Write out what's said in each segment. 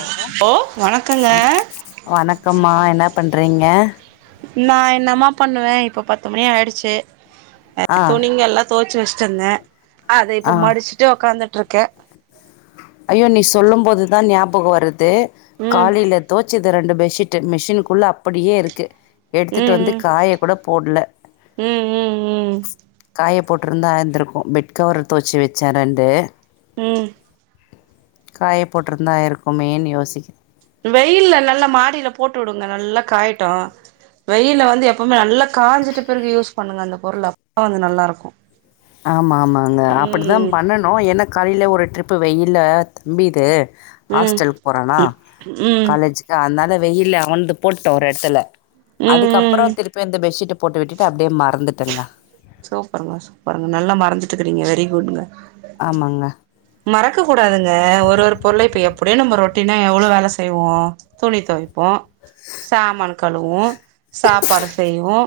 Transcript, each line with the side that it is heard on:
left: Hello
right: ஓ வணக்கங்க
left: வ வணக்கம்மா என்ன பண்றீங்க
right: நா என்னம்மா பண்ணுவே இப்ப பத்து மணி ஆயிடுச்சு
left: ஆ
right: துணிங்கல்லா தொவச்சு வச் அத
left: ஆ
right: இப்ப மடிச்சுட்டு உக்காந்துட்டு இருக்கே
left: ஐயோ நீ சொல்லும் போதுதா ஞாபக வருது
right: ம்
left: காலையில தோச்சுது ரெண்டு பெட் சிட்டு மிஷின்க்குள்ள அப்படியே இருக்கு எடுத்துட்டு
right: ம்
left: வந்து காய கூட போட்ல
right: ம் ம் ம் ம்
left: காயப் போட்ருந்த ஆய்ந்துருக்கு பெட் கவர் துவச்சு வச்சே ரெண்டு
right: ம்
left: காய போட்ருந்தா ஆயிருக்குமேன்னு யோசிக்
right: வெயில்ல நல்லா மாடியில போட்டு உடுங்க நல்லா காயிட்டு வெயில வந்து எப்பமே நல்லா காஞ்சிட்டு பிறகு யூஸ் பண்ணுங்க அந்த பொருள அப்ப தா வந்து நல்லா இருக்கு
left: ஆமா ஆமாங்க அப்படித்தா
right: ம்
left: பண்ணனு ஏன்ன காலையில ஒரு ட்ரிப் வெயி இல்ல தம்பிது
right: ம்
left: ஹாஸ்டலுக்கு போறானா
right: ம் ம்
left: காலேஜுக்கு அத்னால வெயில அவன்ந்து போட்ட ஒரு எடத்துல
right: ம்
left: அதுக்கு
right: ம்
left: அப்புறோ திருப்பி அந்த பெட்ஷீட்டு போட்டு விட்டுட்டு அப்டியே மறந்துட்டேங்க
right: சூப்ருங்க சூப்ருங்க நல்லா மறந்துட்டுக்கிறீங்க வெரி குட்ங்க
left: ஆமாங்க.
right: மறக்க கூடாதுங்க ஒரு ஒரு பொருள இப்ப எப்படியு நம்ம ரொட் டீனா எவ்ளோ வேல செய்வோ துணி துவைப்போ சாமான் கழுவோ சாப்பாடு செய்வோ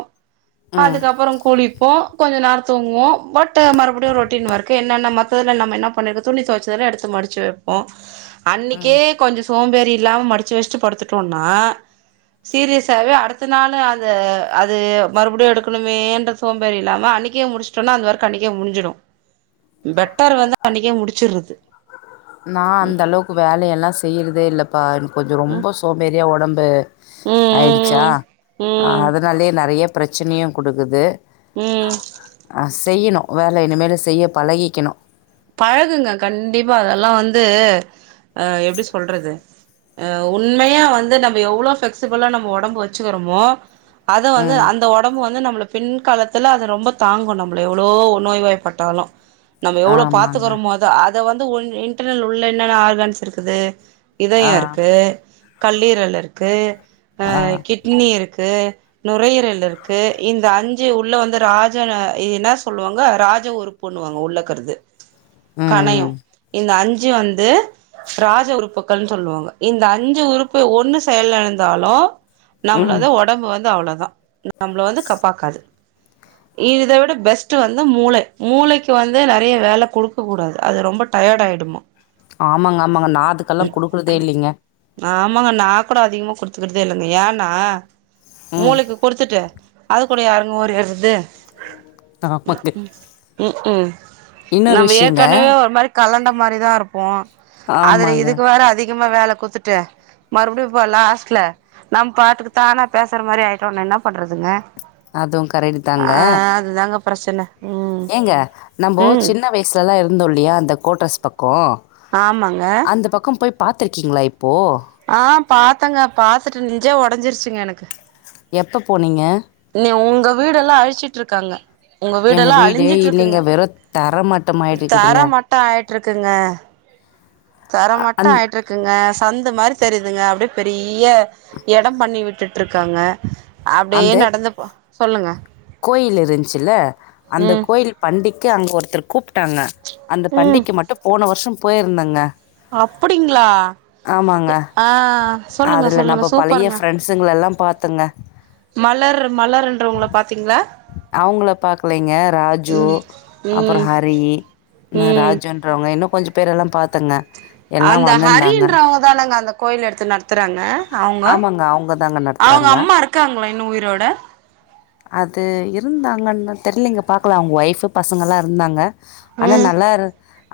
left: ம்,
right: அதுக்கப்றோ குளிப் போ கொஞ்ச நேர தூங்குவோ வட்டு மறுபடியு ரொட்டீன் ஒர்க்கு என்னன்ன மத்தல்ல நம்ம என்ன பண்ணிரு துணி துவச் எடுத்து மடிச்சு வைப்போ அன்னிக்கே
left: ம்.
right: கொஞ்ச சோம்பேறி இல்லாம மடிச்சு வச்சுட்டு படுத்துட்டோனா சீரியஸாவே அடுத்த நாள் அந்த அது மறுபடியு எடுக்கணுமேன்றது சோம்பேறி இல்லாம அன்னிக்கயே முடிச்சுட்டோனா அந்த வொர்க்கு அன்னிக்கே முஞ்சிடு பெட்டர் வந்து அன்னைக்கே முடிச்சிருது
left: நா அந்த அளவுக்கு வேலையெல்லா செய்யறதே இல்லப்பா கொஞ்ச
right: ம்
left: ரொம்ப சோம்பேறியா உடம்பு
right: ம்
left: ஆயிடுச்சா
right: ம் ம்
left: அதனாலயே நறைய பிரச்சனையு கொடுக்குது
right: ம்
left: வேல இனிமேல் செய்ய பழகிக்கணு
right: பழகுங்க கண்டிப்பா அதல்லா வந்து அ எப்டி சொல்றது அ உண்மையா வந்து நம்ம எவ்ளோ ஃப்ளெக்ஸிபுளா நம்ம ஒடம்ப வெச்சுகறமோ அத வந்து
left: ம்.
right: அந்த ஒடம்பு வந்து நம்ம பின் காலத்துல அது ரொம்ப தாங்கு நம்பள எவ்ளோ நோய்வாய்பாட்டாலு நம்ம எவ்ளோ
left: ஆமாங்க.
right: பாத்துகறமோ அத அத வந்து உன் இன்டர்நெல் உள்ள என்னென்ன ஆர்கன்ஸ் இருக்குது இதயோ
left: ஆ.
right: இருக்கு கல்லீரல் இருக்கு ஆ கிட்னி இருக்கு குது நுரையீரல் இருக்கு இந்த அஞ்சு உள்ள வந்து ராஜன் இது என்னா சொல்லுவாங்க ரா எதாசு ஒர்க் பண்ணுவாங்க உள்ளக்கற்து கனையு
left: ம்
right: இந்த அஞ்சு வந்து ராஜ உறுப்புகள்ன் சொல்லுவாங்க இந்த அஞ்சு உறுப்பு ஒண்ணு செயல்லிலந்தாலு
left: ம்
right: நம்ளோட ஒடம்பு வந்து அவ்ளோதா நம்மள வந்து கப்பாக்காது இத விட பெஸ்ட் வந்து மூள மூளைக்கு வந்து நெறைய வேல குடுக்க கூடாது அது ரொம்ப டைய டயடாய்டுமா
left: ஆமாங்க ஆமாங்க நா அதுக்கல்லா குடுக்கற்தே இல்லைங்க
right: ஆமாங்க நா கூட அதிகமா குடுத்துகற்தே இல்லங்க ஏனா
left: ம்
right: மூளைக்கு குடுத்துட்டு அதுகுள்ள யாருங்க ஓறியாட்றது
left: ஆமாங்க
right: ம் ம்
left: இன்னொரு
right: நம்ம
left: விஷயங்க
right: ஏற்கனவே ஒரு மாரி கலண்ட மாரிதா இருப்போ அதுல
left: ஆமாங்க
right: இதுக்கு வேற அதிகமா வேல குட்த்துட்டு மறுபுடியு இப்ப லாஸ்ட்ல நம் பாட்டுகு தானா பேசுற மாரி ஆய்டோனா என்னா பண்றதுங்க
left: அதும்
right: ஆ
left: கரெக்டுதாங்க
right: அதுதாங்க பிரச்சன ம்
left: ஏங்க நம்போ
right: ம்
left: சின்ன வய்சுலலா இருந்தோ இல்லியா அந்த கோட்ரஸ் கோ
right: ஆமாங்க
left: அந்த பக்கோ போய் பாத்துருகீங்ளா இப்
right: ஆ பாத்தங்க பாத்துட்டு நெஞ்சே ஒடஞ்சுருச்சுங்க எனக்கு
left: எப்போ போனீங்க
right: நீ உங்க வீடேல்லா அழிச்சுட்ருக்காங்க உங்க
left: எங்க
right: வீடேல்லா
left: வீடு இல்லைங்க
right: அழிஞ்சுட்ருக்குங்க
left: வெறு தர
right: தர
left: மட்டமாயிட்டுருக்குதுங்க
right: மட்டோ ஆய்ட்ருக்குங்க தர
left: அ
right: மட்டோ
left: அந்
right: ஆய்ட்ருக்குங்க சந்த மாரி தெரிதுங்க அப்டியே பெரிய எடோ பண்ணி விட் விட்டுட்ருக்காங்க அப்டியே
left: அந்த
right: நடந்து போ சொல்லுங்க
left: கோயில் இருன்சுல்ல அந்த
right: ம்
left: கோயில் பண்டிக்கு அங்க ஒருத்தர் கூப்ட் டாங்க அந்த பண்டிக்கு மட்டு போன வர்ஷோ போய்ர்ந்தங்க
right: அப்புடிங்ளா ஆ சொல்லுங்க
left: அதுல
right: சொல்லுங்க
left: நம்ம பழைய
right: சூப்பருங்க
left: ஃப்ரெண்ட்ஸுங்களெல்லாம் பார்த்தங்க.
right: மலர் மலருன்ரவ்ங்ள பாத்தீங்ளா
left: அவ்ங்ள பாக்லைங்க ராஜு அப்றோ
right: ம்
left: ஹரி ன்னு
right: ம்
left: ராஜுன்றவ்ங்க இன்னு கொஞ்ச பேரெல்லா பாத்தங்க
right: அந்த ஹரின்றவுங்க தானங்க அந்த கோயில் எடுத்து நடத்துறாங்க அவ்ங்க
left: ஆமாங்க. அவங்க தாங்க
right: அவ்ங்க
left: நடத்துறாங்க.
right: அம்மா இருக்காங்ளா இன்னும் உயிரோட
left: அது இருந்தாங்கன்தா தெர்லிங்க பாக்கல அவ்ங்க ஒய்ஃபு பசங்கல்லா இருந்தாங்க ஆனா
right: ம்
left: நல்லாரு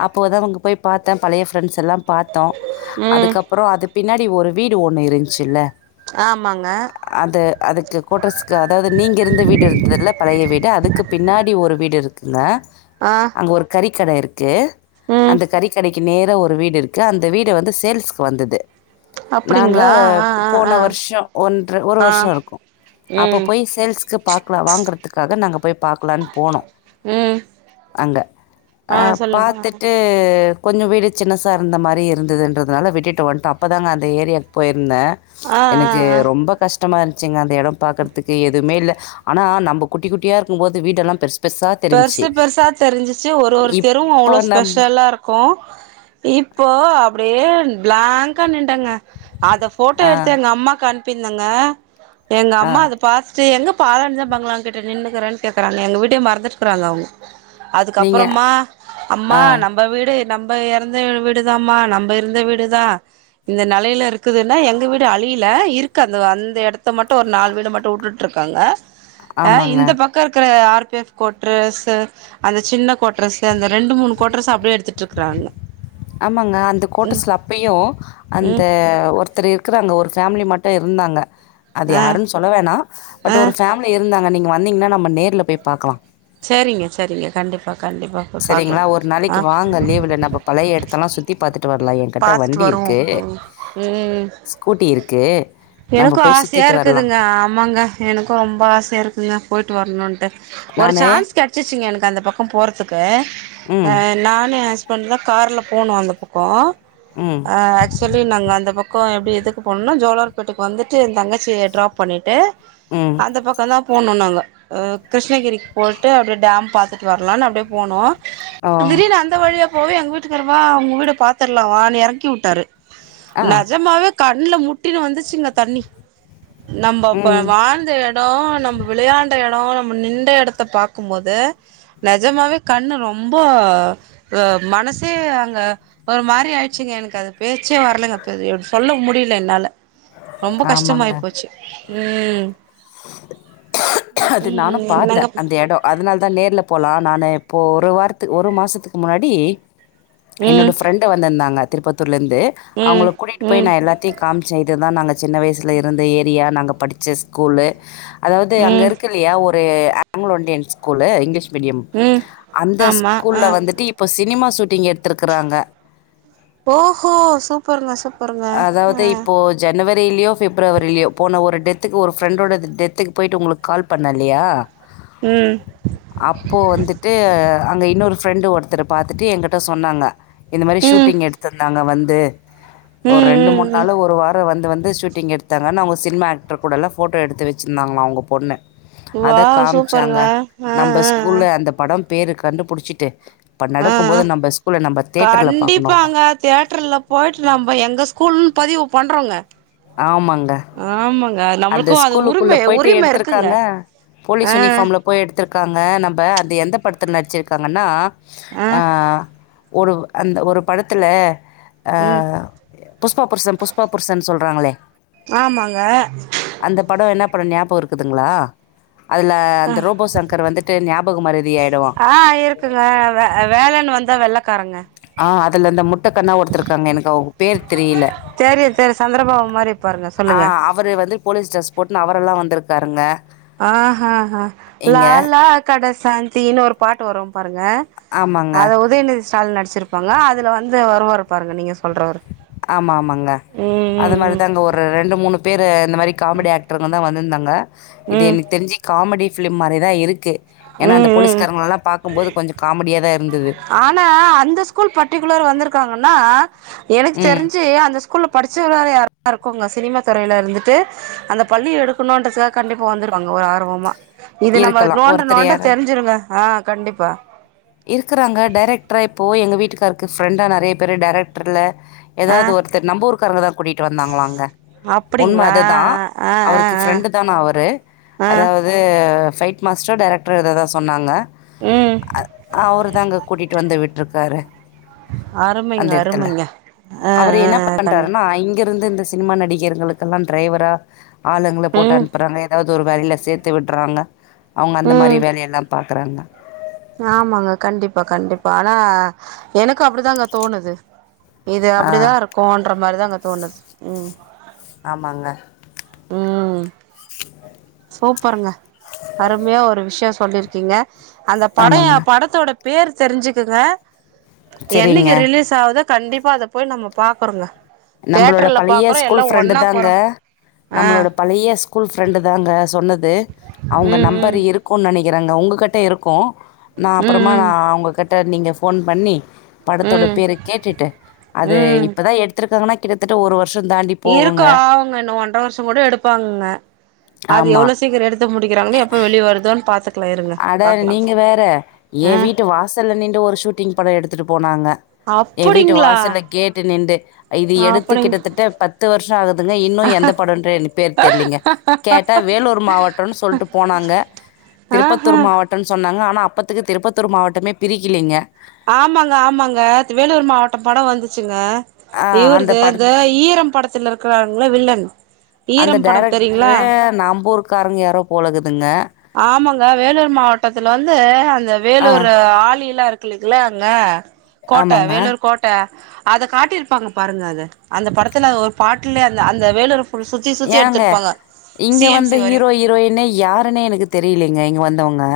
left: அப்போதா அவுங்க போய் பாத்த பழைய ஃப்ரெண்ட்ஸலா பாத்தோ
right: ம்
left: அதுக்கப்றோ அது பின்னாடி ஒரு வீடு ஒண்ணு இருன்ச்சில்ல
right: ஆமாங்க
left: அது அதுக்கு கோட்ரஸ்க்கு அதாது நீங்க இருந்த வீடு இருந்ததுல பழைய வீடு அதுக்கு பின்னாடி ஒரு வீடு இருக்குங்க
right: ஆ
left: அங்க ஒரு கறிக்கட இருக்கு
right: ம்
left: அந்த கறிக்கடைக் கி நேர ஒரு வீடு இருக்கு அந்த வீடு வந்து சேல்ஸ்க்கு வந்தது நாங்க
right: அப்டிங்களா ஆ ஆ ஆ
left: போன வர்ஷோ ஒன்ற ஒரு
right: ஆ
left: வர்ஷோ இருக்கு அப்பப்
right: ம்
left: போய் சேல்ஸ்க்கு பாக்லா வாங்கறதுகாக நாங்க போய் பாக்லான் போனோ
right: ம்
left: அங்க ஆ பாத்துட்டு கொஞ்சோ வீடு சின்னசா இருந்த மாரி இருந்ததுன்றதுனால விட்டுட்டு வன்டோ அப்பதாங்க அந்த ஏரியாக் போய் ந்த
right: ஆ ஆ
left: எனக்கு
right: ஆ
left: ரொம்ப கஷ்டமா இருன்சுங்க அந்த எடோ பாக்கற்த் த்துகு எதுமே இல்ல ஆனா நம்ப குட்டி குட்டியா இருக்கும்போது வீடெல்லாம் பெர்ஸ்
right: பெர்சு பெர்சா தெரிஞ்சிச்சு ஒரு ஒரு தெருவும்
left: இப்போ
right: அவ்ளோ
left: நம்
right: ஸ்பெஷலா இருக்கும் இப்போ அப்படியே பிளாங்க்கா நிண்டங்க அத போட்டோ
left: ஆ,
right: எடுத்து எங்க அம்மாக்கு அன் பிர்ந்தங்க எங்க
left: ஆ.
right: அம்மா அது பாத்துட்டு எங்க பாலடஞ்ச பங்களாங்கிட்ட நின்னுக்கிற கேக்குறாங்க எங்க வீட்டயே மறந்துட்டுக்றாங்க அவங்க
left: நீங்க
right: அதுக்கப்பறமா
left: ஆ,
right: அம்மா நம்ப வீடு நம்ப எறந்த வீடுதாமா நம்ப இருந்த வீடு தான் இந்த நெலையில இருக்குதுன்ன எங்க வீடு அழி வெளில இருக்கு அந்த அந்த எடத்த மட்டும் ஒரு நாலு வீடு மட்டும் விட்டுட்டு இருக்காங்க அ
left: ஆமாங்க.
right: இந்த பக்க இருக்ற ஆறு பே கோட்ரஸ்ஸு அந்த சின்ன கோட்ரஸ்ஸு அந்த ரெண்டு மூணு கோட்ரஸ்ஸ அப்டியே எடுத்துட்டு இருக்கறாங்க
left: ஆமங்க அந்த கோட்ரஸ்ல அப்பயும் அந்த
right: ம்
left: ஒருத்தரு இருக்றாங்க ஒர் ஃபேமிலி மட்டும் இருந்தாங்க அது
right: ஆ
left: யாருன்னு சொல்ல வேணா பட்
right: ஆ
left: ஒரு ஃபேமிலி இருந்தாங்க நீங் வந்தீங்ன்னா நம்ம நேர்ல போய் பாக்கலாம்
right: செரிங்க செரிங்க கண்டிப்பா கண்டிப்பா போய்
left: சரிங்ளா
right: பாக்கலாம்
left: ஒரு
right: ஆ
left: நாளைக்கு வாங்க லீவு்ல நம்ம பழைய இடத்த எல்லாம் சுத்தி பாத்து ட்டு வரலாம் என்கிட்ட
right: பாத்துட்டு
left: வண்டி இருக்கு
right: வருவோம் ம்
left: ஸ்கூட்டி இருக்
right: எனக்கும் ஆசையா இருக்குதுங்க ஆமாங்க எனக்கும் ரொம்ப ஆசையா இருக்குங்க போயிட்டு வரணு அ ஒரு
left: நானு
right: சான்ஸ் கிடைச்சிச்சுங்க எனக்கு அந்த பக்கம் போறதுக்கு அ
left: ம்
right: நானு ஹஸ் பண்ட் தான் கார்ல போனும் அந்த பக்கம்
left: ம்
right: ஆக்சுவலி நாங்க அந்த பக் க்கொ எப்டி இதுக்கு போனம்னா ஜோளார்பேட்டைக்கு வந்துட்டு என் தங்கச்சியை டிராப் பண்ணிட்டு
left: ம்
right: அந்த பக்கொ தான் போணு நாங்க அ கிருஷ்ணகிரிக்கு போயிட்டு அப்டியே டாம் பாத்துட்டு வரலான்னு அப்டியே போனோம்
left: ஓ
right: திடீனு அந்த வழியா போயி எங்க வீட்டுக்காரு வா உங்க வீட பாத்தர்லாம் வானு எறக்கி விட்டாரு
left: ஆ
right: நஜமாவே கண்ல முட்டினு வந்துச்சுங்க தண்ணி நம்ப அப்ப
left: ம்
right: வாழ்ந்த எடம் நம்ப விளையாண்ட எடம் நம்ம நிண்ட இடத்த பாக்கும்போது நஜமாவே கண்ணு ரொம்ப அ ம னசே அங்க ஒரு மாரி ஆயிட்ச்சுங்க எனக்கு அது பேச்சே வரலங்க அப்பவே சொல்ல முடியல என்னால ரொம்ப கஷ்டமாயி
left: ஆமாங்க
right: போச்சு ம் ம்
left: அது
right: ம்
left: நானும்
right: என்னங்க
left: பாத்தன் அந்த எடம் அதுனால் தான் நேர்ல போலாம் நானு இப்போ ஒரு வாரத்து ஒரு மாசத்துக்கு முன்னாடி என்னோட
right: ம்
left: ஃப்ரெண்ட் வந்துருந்தாங்க திருப்பத் தில இருந்து அவங்கள
right: ம்
left: கூட்டிட்டு போய்
right: ம்
left: நான் எல்லாத்தையும் காமிச் இதுதா நாங்க சின்ன வயசுல இருந்த ஏரியா நாங்க படிச்ச ஸ்கூலு அதாவது அங்க
right: ம்
left: இருக்குற யா ஒ ரு அக்குலோண்டியன் ஸ்கூலு இங்லீஷ் மீடியம்
right: ம்
left: அந்த
right: ஆமா
left: ஸ்கூல்ல
right: ஆ
left: வந்துட்டு இப்ப ஸ் சினிமா ஷூட்டிங் எடுத்துருக்றாங்க
right: ஓஹோ சூப்பருங்க சூப்
left: அதாவது இப்போ ஜனவரியிலயோ பிப்ரவரியிலயோ போன ஒரு டெ த்துக்கு ஒரு ஃப்ரெண்டோட டெத்துக்கு போய்டிட்டு உளுக்கு கால் பண்ண இல்லையா
right: ம்
left: அப்போ வந்துட்டு அங்க இன்னொரு ஃபிரரெண்ட் ஒருத்தர் பாத்தட்டு எங்கிட்ட சொன்னாங்க இந்த மாரி
right: ம் ம்
left: ஷூட்டிங் எடுடுத்திருந்தாங்க வந் து ஒரு ரெண்டு
right: ம்
left: மூணு நாள்
right: ம்
left: ஒரு வாரம் வந்து வந்து ஷூட்டிங் எடுத்தாங்கன்னா அவங்க சினிமா ஆக்டர் கூடல போட்டோ எடுத்துச்சிருந்தாங்களா அவங்க பொண்ணு அத
right: வாவ்
left: காமிச்சாங்க
right: சூப்பருங்க ஆ
left: நம்ம
right: ஆ ஆ
left: ஸ்கூல்ல அந்த படம் பேரு கண்டு புடிச்சிட்டு
right: ஆ
left: பார்க்கணுங்க
right: கண்டிப்பாங்க தியட்டர்ல போயிட்டு நம்ம எங்க ஸ் கூல்ன்னு பதிவு பண்ணுறோங்க
left: ஆமாங்க அந்த
right: நம்மளுக்கு அது
left: ஸ்கூலுக்குள்ள
right: உரிமை
left: போயிட்டு
right: உரிமை இருக்குங்க
left: எத்துருக்காங்க போலீஸ்
right: ஆ
left: யூனிஃபார்ம்ல போய் எடுத்திருக்காங்க நம்ம அந்த எந்த படத்து நடிச்சிருக்காங்கன்னா
right: ஆ
left: அ‌ ஒரு அந்த ஒரு படத்துல அ
right: ம்
left: புஷ்பா புர்சன் புஷ்பா புர்சன் சொல்றாங்களே
right: ஆமாங்க
left: அந்த படொ என்ன படொ ஞாபகம் இருக்குதுங்களா அதுல அந்த ரோபோ சங்கர் வந்துட்டு ஞாபகம்றுதிய ஆயிடுவான்
right: ஆ இருக்குங்க வே வேலன்னு வந்தா வெள்ளைக்காரங்க
left: ஆ அதுல இந்த முட்ட கண்ணா ஒருத்தருக்காங்க எனக்கு அவுங்க பேரு தெரியல
right: ப்பாவ மாரி பாருங்க
left: ஆ
right: சொல்லுங்க
left: அவர் வந்து போலீஸ் ட்ரஸ் போட்ன்னு அவரெல்லா வந்துருக்காருங்க
right: ஆஹஹ லாலா கடசாந்தின்னு ஒரு பாட்டு வரும் பா ருங்க
left: ஆமாங்க
right: அதை உதயநிதி ஸ்டாலின் நடிச்சிருப்பாங்க அதுல வந்து வருவாரு பாருங்க நீங்க சொல்றவரு
left: ஆமா ஆமாங்க
right: ம்
left: அது
right: ம்
left: மாதிரிதாங்க ஒரு ரெண்டு மூணு பேரு இந்த மாரி காமெடி ஆக்டருங்கதா வந்துருந்தா ங்க இது
right: ம்
left: எனக்கு தெரிஞ்சு காமெடி ஃபிலிம் மாரிதா இருக்கு
right: ம்
left: ஏன்னா அந்த
right: ம் ம்
left: போலீஸ்காரங்கலல்லா பாக்கும்போது கொஞ்ச காமடியாதா
right: ஆனா அந்த ஸ்கூல் பர்ட்டிகுலர் வந்திருக்காங்கன்னா எனக்கு
left: ம்.
right: தெரிஞ்சு அந்த ஸ்கூல்ல படிச்சவராக யாரா இருக்குங்க சினிமா துறைல இருந்துட்டு அந்த பள்ளி எடுக்கணுன்றதுக்கா கண்டிப்பா வந்துருவாங்க ஒரு ஆர்வமா இது நம்ம
left: இருக்கலாம்.
right: நோண்ட
left: ஒருத்தர்
right: நோண்ட
left: யாரு?
right: தெரிஞ்சுருங்க ஆ கண்டிப்பா
left: டேரக்டரா இப்போ எங்க வீட்டுக்காருக்கு ஃப்ரெண்டா நிறைய பேர் டேரெக்டர்ல
right: ஆ
left: எதாவது ஒருத்தர் நம்ப ஊருக்காரங்கதா கூட்டிட்டு வந்தாங்களாங்க உண்மை
right: அப்டிங்களா
left: அதுதா
right: ஆ ஆ
left: அவருக்கு
right: ஆ
left: ஃப்ரெண்டு தானா அவரு
right: ஆ
left: அதாவது ஃபைட் மாஸ்டரா டேரக்டர் எதோதா சொன்னாங்க
right: ம்
left: அ அவரு தாங்க கூட்டிட்டு வந்து விட்டுருக்காரு
right: அருமைங்க
left: அந்த இடத்துல
right: அருமைங்க ஆ
left: அவரு
right: ஆ
left: என்ன
right: கண்
left: பண்றாருன்னா இங்க இருந்து இந்த சினிமா நடிகர்களுக்கெல்லா டிரைவரா ஆளுங்கள போட்டு
right: ம்
left: அனுப்புறாங்க எதாவது ஒரு வேலையில சேத்து விட்டுறாங்க அவுங்க அந்த மாரி
right: ம்
left: வேலையெல்லாம் பாக்குறாங்க
right: ஆமாங்க கண்டிப்பா கண்டிப்பா ஆனா எனக்கு அப்படிதாங்க தோணுது இது
left: ஆ
right: அப்படிதா இருக்கும்ன்ற மாரிதாங்க தோணுது ம்
left: ஆமாங்க
right: ம் சூப்பருங்க அருமையா ஒரு விஷயோ சொல்லிருக்கீங்க அந்த பட
left: ஆமாங்க.
right: படத்தோட பேர் தெரிஞ்சுக்குங்க
left: சரிங்க
right: என்னைக்கு ரிலீஸ் ஆகுதோ கண்டிப்பா அத போய் நம்ம பாக்குறோங்க
left: நம்பளோட
right: தேட்டர்ல
left: பழைய
right: பாக்குறோ எல்லா
left: ஸ்கூல் ஃப்ரெண்டு
right: ஒன்னா
left: தாங்க
right: போறோ ஆ
left: நம்மளோட பழைய ஸ்கூல் ஃப்ரெண்டு தாங்க சொன்ன அவுங்க
right: ம்
left: நம்பர்
right: ம்
left: இருக்குன்னு நினைக்கிறேங்க உங்ககிட்ட இருக்கு நா அப்புறமா நா
right: ம்
left: உங்க கிட் நீங்க ஃபோன் பண்ணி படத்தோட
right: ம் ம்
left: பேர கேட்டுட்டு அது
right: ம்
left: இப்பதா எடுத் துருக்காங்கனா கிட்டத்தட்ட ஒரு
right: இருக்கு ஆவுங்க இன்னு ஒன்ற வருஷ கூட எடுப்பாங்கங்க அது எவ்ளோ
left: ஆமாம்
right: சீக்கிர எடுத்து முடிக்குறாங்கனு எப்ப வெளி வருதோனு பாத்துட்
left: அட நீங்க வேற ஏ
right: ஆ
left: வீட்டு வாசல்ல நின்னு ஒரு ஷூட்டிங் பட எடுத்துட்டு போனாங்க ஏ வீட்டு
right: அப்டிங்களா
left: வாசல்ல கேட்டு நின்டு இது எடுத்து
right: அப்டிங்
left: கிட்டத்தட்ட பத்து வருஷோ ஆகுதுங்க இன்னு எந்த படோன்ற எனக்கு பேர் தெர்லீங்க கேட்டா வேலூர் மாவட்டன்னு சொல்ட்டு போனாங்க திருப்பத்தூர்
right: ஆஹா
left: மாவட்டன்னு சொன்னாங்க ஆனா அப்பத்துக்கு திருப்பத்தூர் மாவட்டமே பிரிக்கலிங்க
right: ஆமாங்க ஆமாங்க வேலூர் மாவட்ட படோ வந்துச்சுங்க
left: ஆ
right: இவருது அந்த
left: படத்
right: ஈரம் படத்துல இருக்கிறாங்கள வில்லன்
left: அந்த
right: ஈரம் படம் தெரியுங்களா
left: டேரக்ட்ரு நம்பூருக்காரங்க யாரோ போலக்குதுங்க
right: ஆமாங்க வேலூர் மாவட்டத்துல வந்து அந்த வேலூர் ஆ வேலி எல்லா இருக்குல்லங்கள அங்க கோட்ட
left: ஆமாங்க.
right: வேலூர் கோட்ட அத காட்டியிருப்பாங்க பாருங்க அத அந்த படத்துல ஒரு பாட்டுல அந்த அந்த வேலூரு
left: ஏங்க இங்க
right: எம்
left: வந்த
right: சி வரையு
left: ஹீரோ ஹீரோயின்னை யாருன்னே எனக்கு தெரியலைங்க இங்க வந்தவு ங்க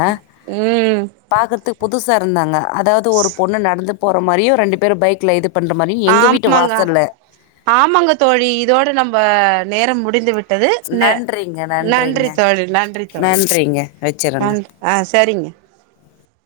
right: ம்
left: பாக்கத்துக்கு புதுசா இருந்தாங்க அதாவது ஒரு பொண்ணு நடந்து போற மாறியு ரெண்டு பேரு பைக்ல இது பண்ற மாரியு எங்க வீட்டு
right: ஆமாங்க
left: வாசல்ல.
right: ஆமாங்க தோழி இதோட நம்ம நேரம் முடிந்து விட் டது ந
left: நன்றிங்க, நன்றிங்க.
right: நன்றி தோழி நன்றி தோழி
left: நன்றிங்க. வச்சுர்றங்க.
right: நன் ஆ சரிங்க